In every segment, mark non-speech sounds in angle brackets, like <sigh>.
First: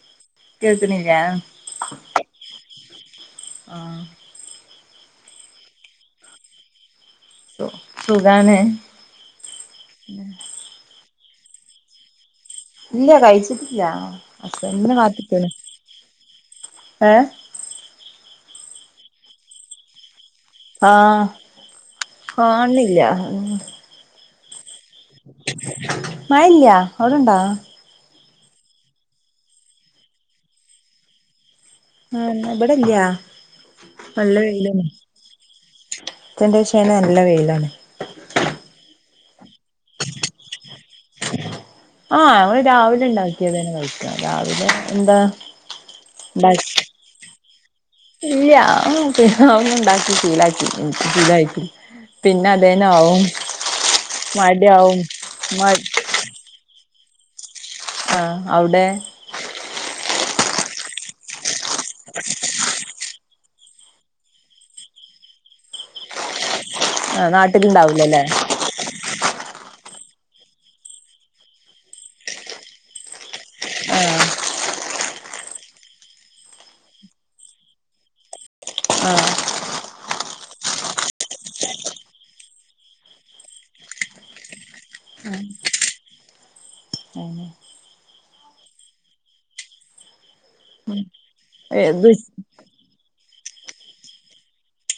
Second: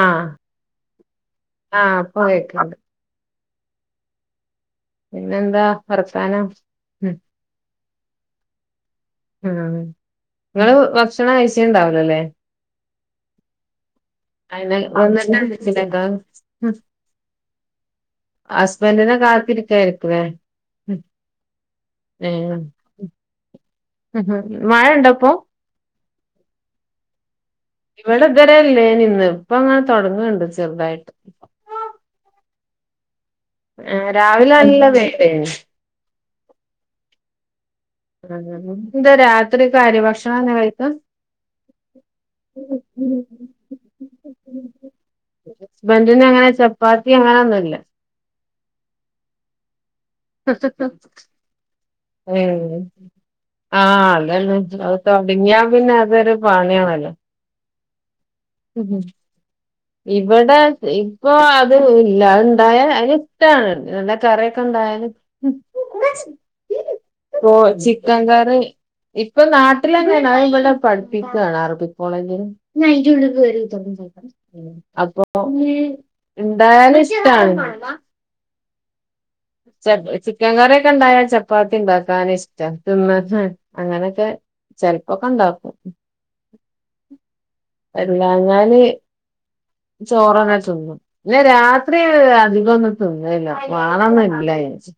ആഹ് കേൾക്കണില്ല ആഹ് പ്പകേക്ക്ണ്ട് ആഹ് പിന്നെന്താ വർത്താനം ഉം സു സുഖാണ് ആഹ് ഇങ്ങള് ഭക്ഷണം കഴ്ച്ച് ഇണ്ടാവുലലെ ഇല്ല കഴിച്ചിട്ടില്ല അയിന് ഹസ്ബൻഡ്നെ കാത്ത്ക്കാണ് വന്നിട്ടായിരിക്കുലേ ഏഹ് ഹസ്ബന്റിനെ കാത്തിരിക്കയിരിക്കും ലെ ആഹ് കാണ്നില്ല മഴ ഇണ്ടപ്പൊ മയല്ല്യ അവ്ടണ്ടോ? ഇവിടെ ഇത് വരെ ഇല്ലേയ്നിന്ന് ഇപ്പങ്ങനെ തൊടങ്ങ്ണ്ട് ചെറ്തായി ഏഹ് ഇന്നവിടല്ല്യ ഏഹ് രാവിലെ നല്ല വെയ്ലെന് ഉച്ചന്റെ ശയ്ന് നല്ല വെയിലാണ്. ആഹ് എന്താ രാത്രിക്കെ അരി ഭക്ഷണന്നെ കഴിക്ക ആഹ് ഞങ്ങൾ രാവിലെ ഇണ്ടാക്കിയതന്നെ കഴിക്ക രാവിലെ എന്താ ഹസ്ബന്റിന് അങ്ങനെ ഉണ്ടാക്കി ചപ്പാത്തി അങ്ങനെ ഒന്നുല്ല ഇല്ല അതൊന്നും ഇണ്ടാക്കിശിലായി റ്റില്ല ഷിലായി ഉം ആഹ് അതന്നെ അത് മടിയാവും തൊടങ്ങിയാ മ പിന്നെ അതൊരു പാണിയാണല്ലോ? ആഹ് അ ഇവ്ടെ ഇപ്പൊ അത് ഇല്ല അത്ണ്ടായാൽ അയി ഷ്ട്ടാണ് നല്ല കറിയക്കണ്ടായാല് പോ ചിക്കം നാട്ടിലുണ്ടാവൂലല്ലേ കറി ഇപ്പ നാട്ടിലെന്നേണ് അത് ഇവ്ടെ പഠിപ്പിക്കാണ് അറബി കോളേജില് ആഹ് അപ്പൊ ഇണ്ടായാല് ഇഷ്ടാണ് ആഹ് ച ചിക്കൻ കറിയൊക്കെ ഇണ്ടായാ ചപ്പാത്തി ഇണ്ടാക്കാൻ ഇഷ്ട തിന്ന അങ്ങനെക്കെ ചെലപ്പൊക്ക ഇണ്ടാക്കും <inaudible> അല്ലഞ്ഞാൽ ചോറന്നെ ചുന്നും ഇല്ല രാത്രി ദുസ് അധികം തിന്നല്ല വേണന്നല്ല ചേച്ചി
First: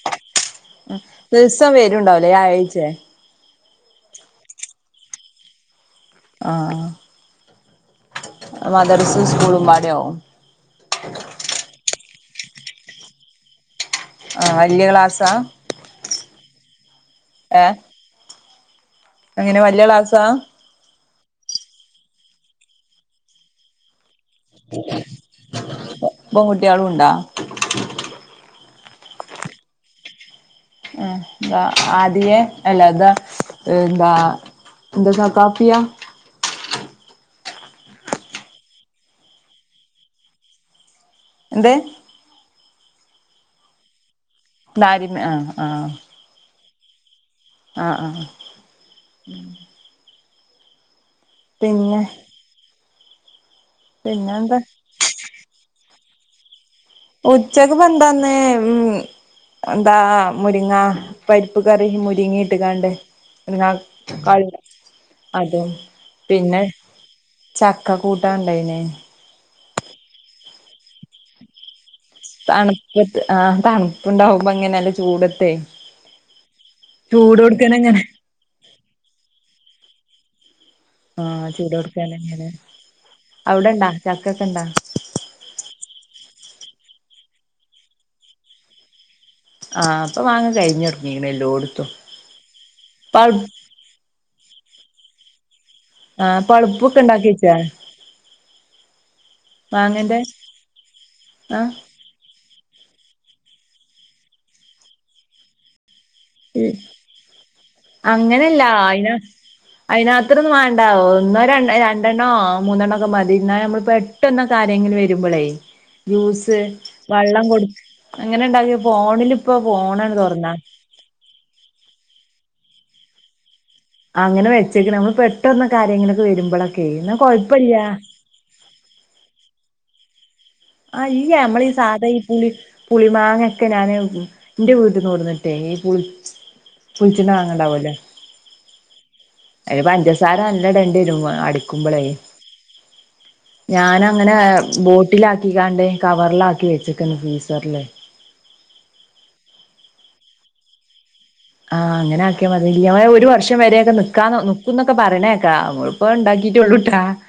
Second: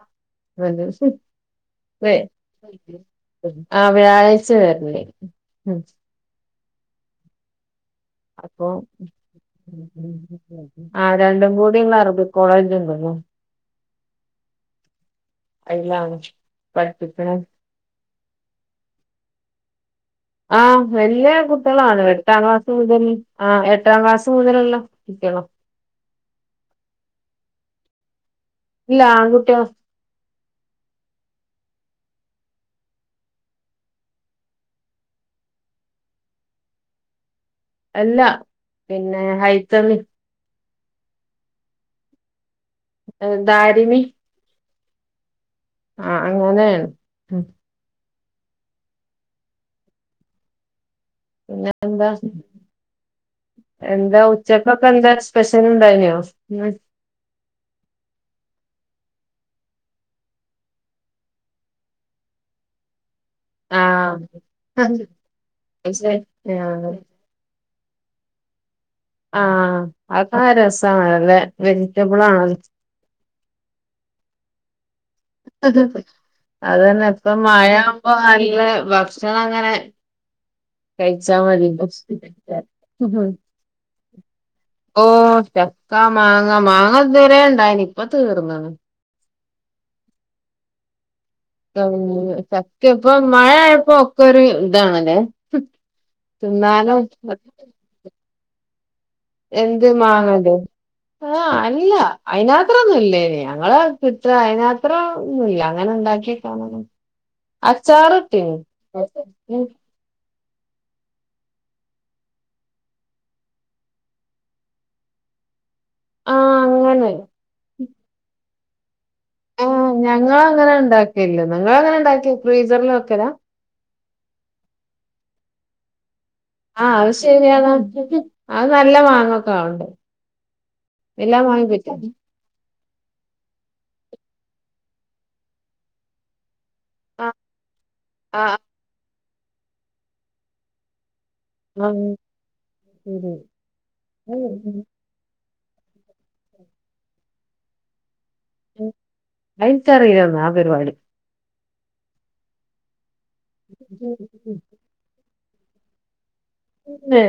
അത ദിവസം വരുണ്ടാവുലേ വ്യാഴാഴ്ചേ ആഹ് വ്യാഴ്ച വരല് ആഹ് ആഹ് മദർസ് സ്കൂളും പാടയാവും ആഹ് രണ്ടും കൂടിള്ള അറബിക് കോളേജ് ഇണ്ടല്ലോ ആഹ് വല്യ ക്ലാസ്സാ അയിലാണ് പഠിപ്പിക്ക്ണെ ഏഹ് അങ്ങനെ വല്ല്യ ക്ലാസാ ആഹ് വല്യ കുട്ടിയളാണ് എട്ടാം ക്ലാസ്സ്‌ മുതല് ആഹ് എട്ടാം ക്ലാസ് മുതലല്ലോ കുട്ടിയാള ബൺകുട്ടിയളും ഉണ്ടാ ഇല്ല ആൺകുട്ടിയ ആഹ് എന്താ ആദിയെ അല്ലാതെ എന്താ എന്താ സക്കാപ്പിയാ അല്ല പിന്നെ ഹൈത്തമി എന്ത് ദാരിമി ലാരിമ ആഹ്‌ ആഹ്‌ ആ അങ്ങനെയാണ് ആ ആ പിന്ന പിന്നെ എന്താ എന്താ പിന്നെന്താ ഉച്ചകൊ എന്താ സ്പെഷ്യൽ ഉണ്ടായിനോ ഉ ഉച്ചക്ക് പന്തന്ന ഇന്ന് എന്താ മുരിങ്ങ പരിപ്പ് കറി മുരിങ്ങി ഇട്ട് കാണ്ട് എന്നാ ആഹ് അതും പിന്നെ ആഹ് ചക്ക കൂട്ടാ ഇണ്ടായിനെ ആഹ്‌ അതൊക്കെ രസാണല്ലേ വെജിറ്റബിൾ ആണല്ല ഇപ്പ ആ തണുപ്പുണ്ടാവുമ്പ ഇങ്ങനെ നല്ല ചൂട് അ അത് തന്നെ ഇപ്പ മഴ ചൂടോട്ക്കനെങ്ങനെ ആവുമ്പോ നല്ല ഭക്ഷണം ങ്ങനെ ആഹ് കഴിച്ചാമതി ചൂടോട്ക്കനെങ്ങനെ അവിടെണ്ടാ ചക്കൊക്കെണ്ടാ ഓ ചക്ക മാങ്ങ മാങ്ങ ഇതുവരെ ഇണ്ടായിനി ഇപ്പ തീർന്നാണ് ആഹ് ഇപ്പ മാങ്ങാ കഴിഞ്ഞ തുടങ്ങീകുണു എല്ലോട്ത് ചക്കയ ഇപ്പ മഴ ആയപ്പോ ഒക്കെ ഒരു ഇതാണല്ലേ ആ തിന്നാനോ പൾപ്പൊക്കെണ്ടാക്കി വെച്ചാ എന്ത് മാങ്ങന്റെ മാങ്ങൻറ്റെ ആഹ ആഹ് അല്ല അയിനാത്രൊന്നും ഇല്ലേയ്നി ഞങ്ങള് കത്ര അയിനാത്ര ഒന്നും ഇല്ല അങ്ങനെ ഇണ്ടാക്കി അച്ചാറിട്ടീന്നു അയിനാത്രത്രൊന്ന് വാണ്ട ഒന്നോ ര രണ്ടെണ്ണോ മൂന്നെണ്ണോ ഒക്കെ മതി എന്നാൽ നമ്മളിപ്പോ ട്ടെന്നൊക്കെ ആരെകിലും വരുമ്പോളേ ആഹ് ജ്യൂസ് അങ്ങനെ വള്ളം കൊടുക്ക അങ്ങനെ ഇണ്ടാക്കിയ ഫോണില് ആഹ്‌ ഞങ്ങള് അങ്ങനെ ഇണ്ടാക്കലില്ല നിങ്ങൾ അങ്ങനെ ഇണ്ടാക്കി ഫ്രീസറിൽ വെക്കല അങ്ങനെ വെച്ചേക്കെ നമ്മൾ പെട്ടന്നൊക്കെ ആരെങ്കിലും വരുമ്പോള ആഹ് അത് ശരിയാണ് അത് നല്ല മാങ്ങൊക്കെ ആാവണ്ട് ആഹ് ഇല്ല നമ്മളെ ഈ സാധാ പുളി മാങ്ങയൊക്കെ ഞാൻ ൻ്റെ വീട്ടിൽന്ന്കൊടുന്നിട്ടെ ഈ പുളി പുളിച്ച്ണ ആഹ് വാങ്ങണ്ടാവല്ലേ ആഹ് അയി ല് പഞ്ചസാര നല്ല ഇടണ്ടി വരും അട ആഹ് ശരി. ഞാനങ്ങനെ ബോട്ടില ആകികാണ്ട് കവറില് ആക്കി വെച്ചിക്ക്‌ണ് ഫ്രീസറില് അയിൻകറീല ആ പരിപാടി ആഹ് അങ്ങനെ ആക്കിയാ മതി ഒരു വർഷം വരെയൊക്കെ നിക്കാ നിക്കും ന്നൊക്കെ പറയണേക്കാ ഇപ്പ ഇണ്ടാക്കിട്ടള്ളൂട്ടാ ഏഹ്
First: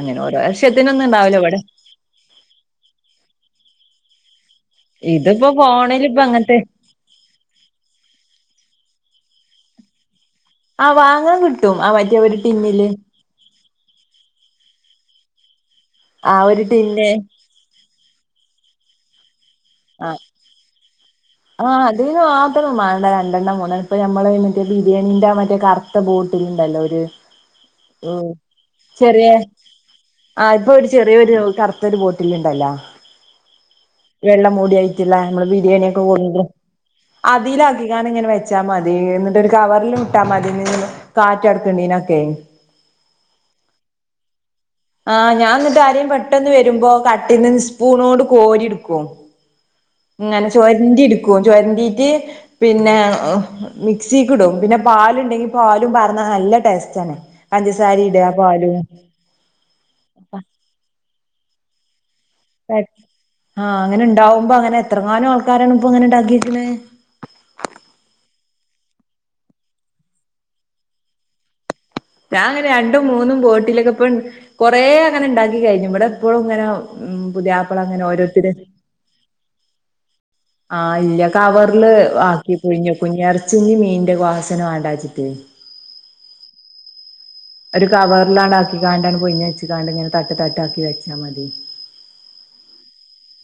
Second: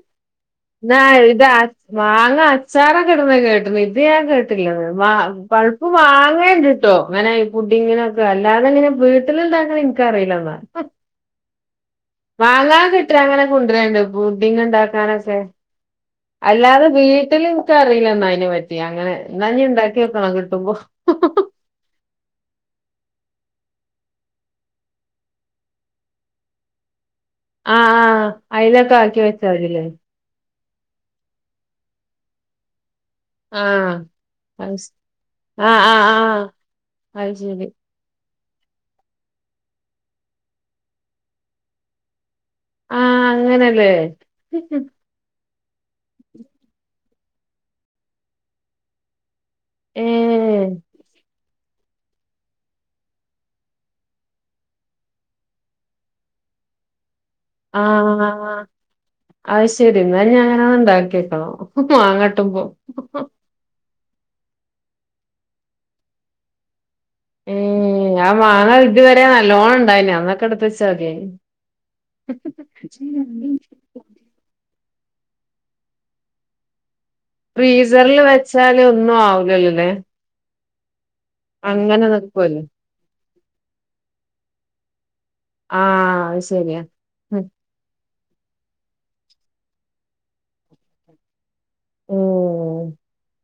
അങ്ങനെ ഒരു ഇതാ വർഷത്തിനൊന്നും ഉണ്ടാവൂല ഇത് അ- ഇവിടെ മാങ്ങ അച്ചാറ് ഇണ്ട്ണ് കേട്ടണ് ഇത് ഞാൻ കേ <unintelligible> ഇതിപ്പോ പഴുപ്പ് ഫോണിൽ ഇപ്പ അങ്ങനത്തെ വാങ്ങേണ്ട് ട്ടോ അങ്ങനെ ഈ പുഡിങ്ങനൊക്കെ അല്ലാതങ്ങനെ വീട്ടിലിണ്ടാക്കണ് എനിക്കറിയില്ല ഇ ന്നാ ആഹ് വാങ്ങാൻ കിട്ടും ആ ഒരു മാങ്ങാ ടിന്നില് കിട്ട അങ്ങനെ കൊണ്ടരണ്ട് പുഡിങ് ഇണ്ടാക്കാനൊക്കെ ആ ഒരു അല്ലാതെ ടിന്ന് വീട്ടില് ഇച്ച് അറിയില്ല എന്നാ അതിനെ പറ്റി അങ്ങനെ ഇന്ന ഇണ്ടാക്കി ആഹ് വെക്കണം കിട്ടുമ്പോ ആഹ് അതിന് മാത്രം വേണ്ട രണ്ടെണ്ണം മൂന്ന് ഇപ്പൊ നമ്മളെ ബിരിയാണീന്റെ മറ്റേ കറ ത്ത ബുട്ടിൽണ്ടല്ലോ ഒരു ആ ആ അതിലൊക്കെ ആക്കി ചെറിയ വെച്ചാ മതില്ലേ ആഹ് ഇപ്പൊ ഒരു ചെറിയൊരു കറുത്തൊരു ബോട്ടിൽ ഇണ്ടല്ലോ ആ വെള്ള അത് ശ- മൂടിആയിട്ടിലല്ലെ നമ്മള് ആ ആ ബിരിയാണിയൊക്കെ ആ കൊണ്ടരും അത് അതില ശരി <unintelligible> ന ഇങ്ങനെ വെച്ചാ മതി എന്നിട്ട് കവറിലിട്ടാ മതി കാറ്റ് കടക്കിണേനൊക്കെ അങ്ങനെല്ലേ ആഹ് ഞാൻ ആരേലും പെട്ടെന്ന് വരുമ്പോ കട്ടീന്ന് സ്പൂണോടണ്ട് കോരി ഇട്ക്കും ഏ ങ്ങനെചൊരണ്ടി എടുക്കും ചൊരണ്ടീട്ട് പിന്നെ മിക്സീക്ക് ഇടും പിന്നെ പാലുണ്ടെങ്കി പാലും പാർന്നാ നല്ല ടേസ്റ്റ ആണ് പഞ്ചസാരിടാ പാലും. അഹ്ശെരി ഇന്നാഞാങ്ങനെ ഉണ്ടാക്കിയക്കണം മാങ്ങട്ടുമ്പോ ആഹ് അങ്ങനെ ഇണ്ടാവുമ്പോ അങ്ങനെ എത്രങ്ങാനും ആൾക്കാരാണ് ഇപ്പൊ ഇങ്ങനെ ഇണ്ടാക്കിക്ണ് ഏ ഞാ മാങ്ങ ഇതുവരെ നല്ലോണം ഉണ്ടായിന് അന്നൊക്കെ എടുത്തെച്ചാ മതിയെന്. ഞാന ങ്ങ രണ്ടും മൂന്നും ബോട്ടിലൊക്കെ ഇപ്പൻ കൊറെ അങ്ങനെ ഇണ്ടാക്കി കഴിഞ്ഞു ഇവിടെ ഇപ്പഴും ഇങ്ങനെ ഉം പുതിയാപ്പള അങ്ങനെ ഫ്രീസർല് ഓരോരുത്തര് വെച്ചാല് ഒന്നും ആവു ലല്ലല്ലേ ആഹ് ഇല്ല കവർല് ആക്കി പുയ്‌ഞ്ഞ കുഞ്ഞേറച്ചിന്ടിം മീനിന്ടെ വാസന വാണ്ടാച്ചിട്ട്. ആഹ് അയ്ശെരിയാ. ഒരു കവർലാണ്ടാക്കികാണ്ടാണ് അങ്ങണ്ട് പൊയ്ഞ്ഞ് വച്ച്ങ്ങാണ്ട് ഇങ്ങനെ തട്ട് തട്ട് ആക്കി വെച്ചാ മതി. മ്മ്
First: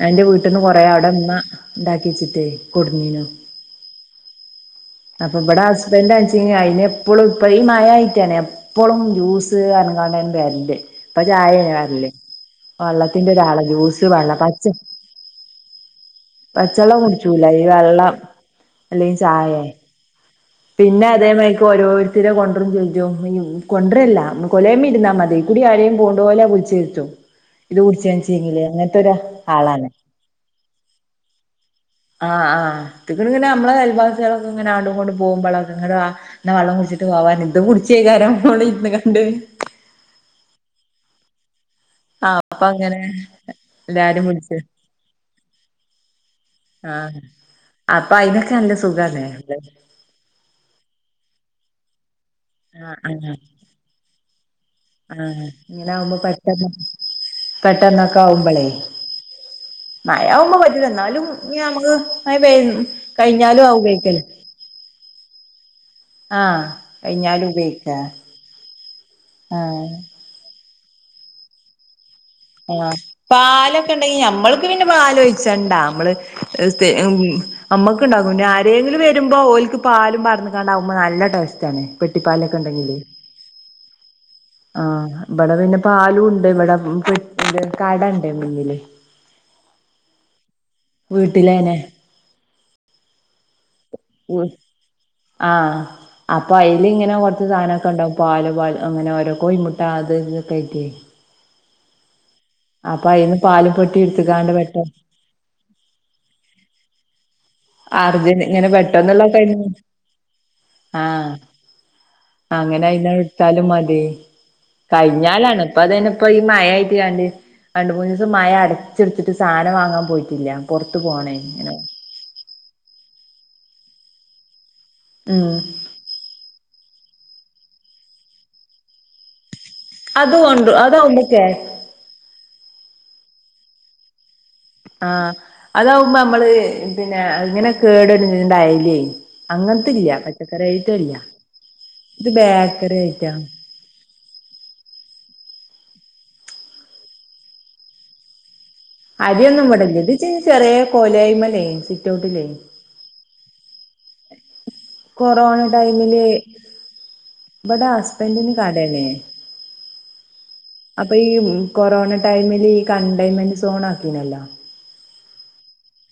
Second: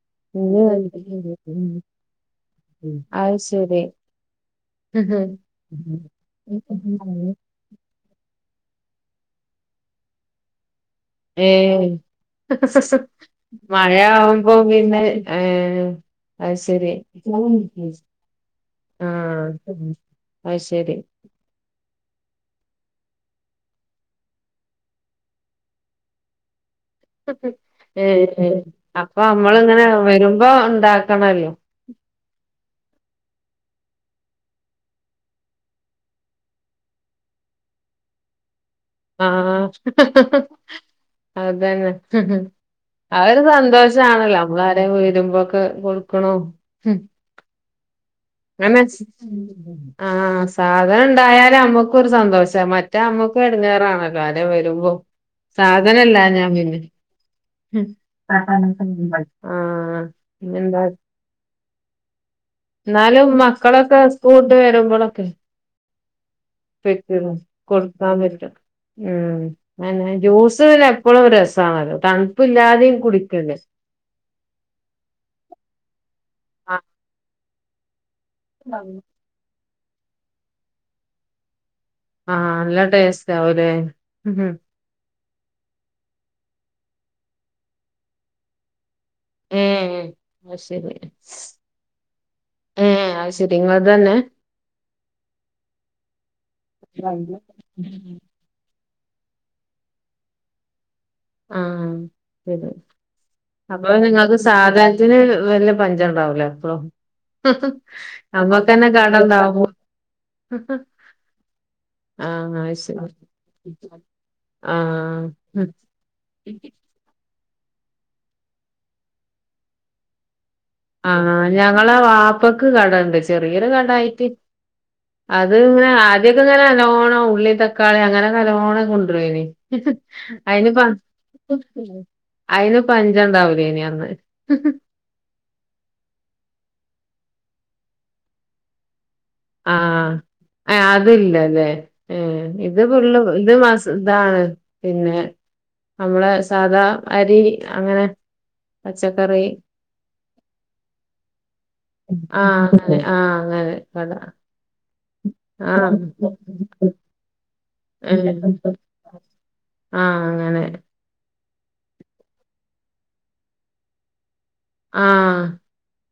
എന്റെ വീട്ടിന്ന് കൊറേ അവിടെ ഇമ്മ <unintelligible> ഇണ്ടാക്കി വെച്ചിട്ടേ കൊടുന്നീനു ആഹ് ശെ- ശെരി അപ്പബ്ട ഹസ്ബനന്റാച്ചെങ്ങെ അയ്‌നെ എപ്പളും ഇപ്പ- പ്പ ഈ മഴായിട്ടാണെ എപ്പളും ജ്യൂസ് പർഞ്ങ്ങാണ്ട്ൻ വെര്ല് ഇപ്പ ഏ ചായന വരല് വെള്ളത്തിന്റെ രാള മഴ ജ്യൂസ് വെള്ളം ആവുമ്പോ പച്ച പിന്നെ ഏ ഹ് പച്ചെള്ളം കുടിച്ചൂല ഈ വെള്ളം അല്ലെങ്കി ചായെ ആ അത് ശരി പിനെ അതേമാരി ഇപ്പൊ ഓരോരുത്തരെ കൊണ്ടരും ചെയ്യും കൊണ്ടരല്ല കൊലേമേ ഇരുന്നാ മതി കുടി ആരേയും പോണ്ടോല വിളി- ചെര്ത്തും ഹ് ഹ് ഏ ഏ അപ്പ നമ്മള്ങ്ങനെ ആളാണ് വരുമ്പോ ഉണ്ടാക്കണല്ലോ. ആഹ് ആഹ് ട്ട്ക്ണ് പിനെ നമ്മെളെ അയൽവാസേളൊക്കിങ്ങനെ ആടും കൊണ്ട് പൊ- പോമ്പള ഒന്ന് ഇങ്ട് വാ പിനെ വള്ളം കുടിച്ച്ട്ട് പോവാൻ ഇതും കുടിചെയ്ക്കാരം ഇവടെ ഇരിന്ന് ങ്ങണ്ട്. ഹ ഹ ഹ അതനെ. ഹ് ഹ് ആഹ് അപ്പ അങ്ങനെ അത് ഒരു എല്ലാരും സന്തോഷാണല്ലോ വിളിച്ച് നമ്മളാരേം വരുമ്പൊക്കെ കൊടുക്കണോം. ആഹ അപ്പയ്നൊക്കെ നല്ല അങ്ങനെ സുഖാലെ. ആഹ് സാധന്ണ്ടായാല നമ്മക്കൊരു സന്തോഷം. ആഹ് മറ്റേ ആഹ് അമ്മക്കും എടങ്ങാറാണല്ലോ ആരേം വെരുമ്പോ ആഹ് ഇങ്ങനെ ആവുമ്പോ സാധനല്ലാഞ്ഞാ പെട്ടെന്ന് പിനെ. പെട്ടെന്നൊക്കെ ആവുമ്പളേ ആഹ് <unintelligible> മഴ ആവുമ്പോ പിനെന്താ? പറ്റൂല എന്നാലും ഇനി നമക്ക് മയ പെയ്യുന്നു ന്നാലും മക്കളൊക്കെ സ്കൂള്ട്ട് വെരുമ്പൊളൊക്കെ- ആഹ് പെറ്റൊള്ളോ കഴിഞ്ഞാലും ഉപയോഗിക്ക കൊടുക്കാപറ്റും. ഉം ആഹ് അയനെ ജ്യൂസ് പിനെ എപ്പഴും രസമാണല്ലോ തണ്പില്ലാതെയും കുടിക്കില്ലേ. ക്ക്‌ണ്ടെങ്കി നമ്മൾക്ക് പിനെ പാലൊയ്ച്ചണ്ടാ നമ്മള് സ്തെഇമ് നമ്മക്ണ്ടാകുമ്പൊ പിനാരേങ്കിലും വെരുമ്പൊ ഓല്ക്ക് പാലും പാർന്ന് ങ്ങാണ്ടാവുമ്പ നല്ല ട്ടേസ്റ്റാണ്. ആഹ് നല്ല ട്ടേസ്റ്റാവുലേ. ആഹ് ഇപടെ പിനെ പാലുണ്ട് ഇവടെ പൊരിക്കണ്ട് കടണ്ട് മുനില്. ഏ അഹ് അശെരി. വീട്ടിലേനെ അഹ് ശെരി ഇങ്ങൾതന്നെ. ആഹ അപ്പയ്ലിങ്ങനെ കൊറച്ച് സാനൊക്കെണ്ടാവും പാല് പാല്. അങ്ങനെ ഓരോ കോയ്മുട്ട അത് ഇതൊക്കെ ആയ്റ്റ്. ആഹശെരി അയിന്ന് പാലും അപ്പ പെട്ടി നിങ്ങൾക്ക് എടുത്ത്ക്കാണ്ട് പെട്ട സാധാനത്തിന് വല്ലപ്- പഞ്ചണ്ടാവൂലെ അപ്പൊ. ഹ് ഹ് അർജന്റ് ഇങ്ങനെ ന്നമ്മക്കനെ പെട്ടെന്നുള്ള കടണ്ടാവോ ടൈമിന് ഹ് ഹ്. അങ്ങനയിന്നാണ്ട് ഇട്ത്താലും മതി കഴിഞ്ഞാലാണ് ആഹ് ഇപ്പ അതെന്നെ ഇപ്പ ഈ മായായിട്ട് ങ്ങാണ്ട് രണ്ട് മുന്നീസം മയ അടച്ച് അടച്ചിട്ത്ട്ട് സാനം വാങ്ങാൻ പോയിറ്റില്ല. ആ ഞങ്ങളെ വാ പ്പക്ക് കടണ്ട് ചെറിയൊര് കടയ്ട്ട് ഉം അത് ഇങ്ങനെ ആര്- ആത്യൊക്കെ ഇങ്ങനെ ന്നല്ലോണം ഉള്ളീം തക്കാളീം അങ്ങനെക്കെ ന്നല്ലോണം കൊണ്ട്രായ്നി. അത് കൊണ്ട് അയ്ന്പ്പ. അതാവുമ്പോ കേ അയ്ന് പഞ്ചണ്ടാവൂലേനി അന്ന്. ആഹ് അതാവുമ്പോ നമ്മള് പിന്നേ ഇങ്ങനെ കേടരുണ്ടായീലേ. ആഹ് ഏഹ് അതില്ലല്ലേ ഏഹ് ഇത് ബേക്കറി പുള്ളും ആയിറ്റാ ഇത് വസ് ഇതാണ് പിന്നെ നമ്മളെ സാദാ അരി അങ്ങനെ. പച്ചക്കറി അരിയൊന്നും ഇവടെല്ല്യ ഇത് ചെറിയ കോലായ്മലേ സിറ്റ ഔട്ടിലേ. തെ ആഹ് അങ്ങനെ പട. കൊറോണ ടൈമ് ല് <inaudible> ആഹ് അങ്ങനെ. അപ്പൊ ഈ കൊറോണ ടൈമ് ല് ഈ കണ്ടെയ്മെന്റ് സോൺ ആക്കീനല്ലോ. ആഹ്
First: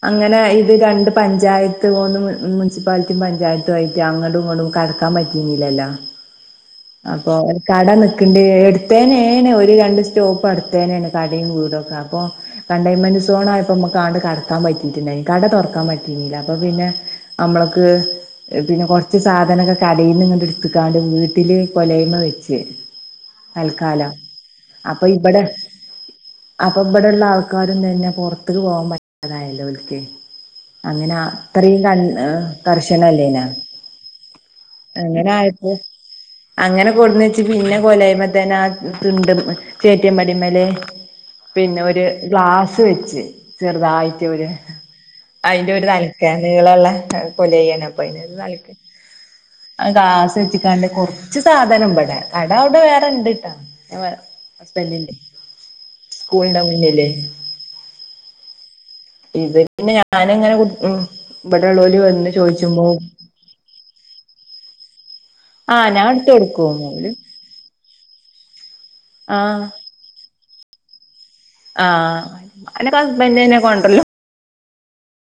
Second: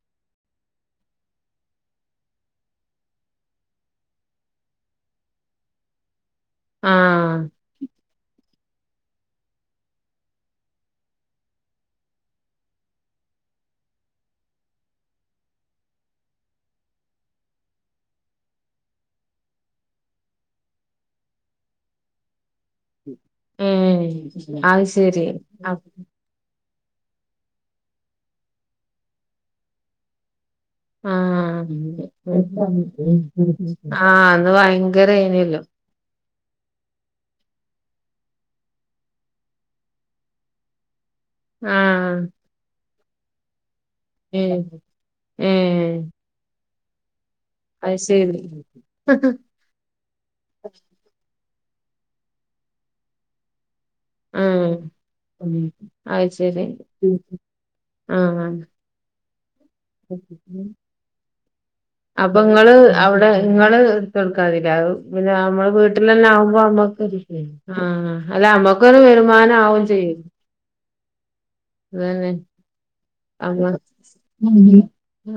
അങ്ങനെ ഇത് രണ്ട് പഞ്ചായത്ത് പോന്ന് മുൻസിപ്പാലിറ്റി പഞ്ചായത്തുആയിട്ട് അങ്ങട്ടും ഇങ്ങടും കര ൻ പറ്റീനില്ലല്ലോ ആഹ് അപ്പൊ കട ക്ണ്ട് എടുത്തേനേന് ഒരു രണ്ട് സ്റ്റോപ്പട്ത്തേന്നേണ് കടിം കൂടൊക്കെ അപ്പൊ കണ്ടെയൻമെന്റ് സോൺ ആയപ്പോ മ്മക്ക്ആണ്ട് കടക്കാൻ പറ്റീട്ടില്ലായ്നി കട തൊറക്കാൻ പറ്റീനീല്ല അപ്പൊ പിന്നെ നമ്മളക്ക് പിന്നെ കൊർച്ച് സാധനങ്ങക്കെ കടീന്ന് ഇങ്ങണ്ട് ട്ത്ക്കാണ്ട് വ്ട്ട്ല് കൊലായ്മെ വെച്ച് തൽക്കാലം ഏഹ് അത് അപ്പൊ ശരി ഇബടെ അപ് അപ്പൊ ഇബടെള്ള ആൾക്കാരും തന്നെ പൊർത്ക്ക് പോവാൻ പറ്റതായല്ലോ ഓൽക്ക്. അങ്ങനെ ആഹ് അതറീം കാലം കർശനല്ലേനാ ആഹ് അന്ന് ഭയങ്കരേനല്ലോ അങ്ങനായപ്പൊ അങ്ങനെ കൊടുന്നെച്ച് പിന്നെ കൊലായ്മത്തെന്നെ ത്ൻണ്ട്മ്മെ ചേറ്റിയപടിമ്മല്. പിന്നെ ഒര് ആഹ് ഗ്ലാസ് വെച്ച് ചെറുതായിട്ട് ഒര് ഏഹ് അയ്ന്റെ ഒരു ഏഹ് നര നീ ളല്ലേ കോലേയിൽ ആണ് അത് അപ്പൊ അയിന് ശരി തലക്ക്. ആദാസ് എച്ക്കാണ്ട് കുറച്ച് സാധനം ഇവടെ കട അവിടെ വേറെണ്ട്ട്ടാ. ആഹ് ഹസ്ബണ്ടിന്റെ അത് സ്കൂളിന്റെ ശരി മുന്നില്. ആഹ് ഇത് പിന്നെ ഞാനങ്ങനെ ഉം ഇവിടെ ഉള്ളോള് വന്ന് അപ്പൊ ഇങ്ങള് ചോയ്ചുബോ അവിടെ നിങ്ങള്. <unintelligible> പിന്ന നമ്മ ആഹ് ഞാൻ വീട്ടിൽന്നെ എടുത്ത് ആകുമ്പോ കൊടുക്കും അമ്മക് ഓല് ഒര് ഇതേയ് ആ മ്മക്ക്. ക് ഒര് വരുമാനം ആഹ് ആവും ചെയ്യതു. ആഹ് അന്റെക്ക ഹസ്ബൻഡ്. അങ്ങ്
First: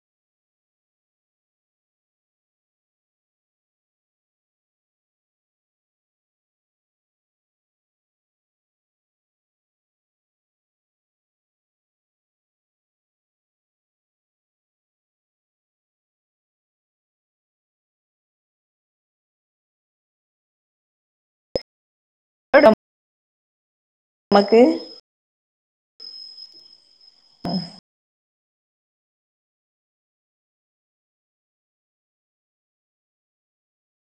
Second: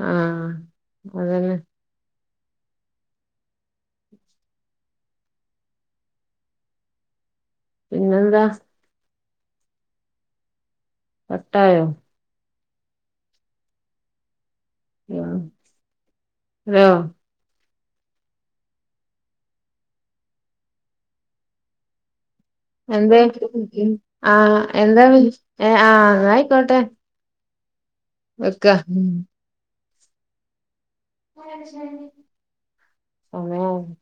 ആഹ് പോകാനാ പിന്നെന്താ കട്ടായോ ആഹ് ഹലോ ഔടേ എന്തേ ആഹ് എന്താ ആഹ് ആയിക്കോട്ടെ ആഹ് വെക്ക <unintelligible>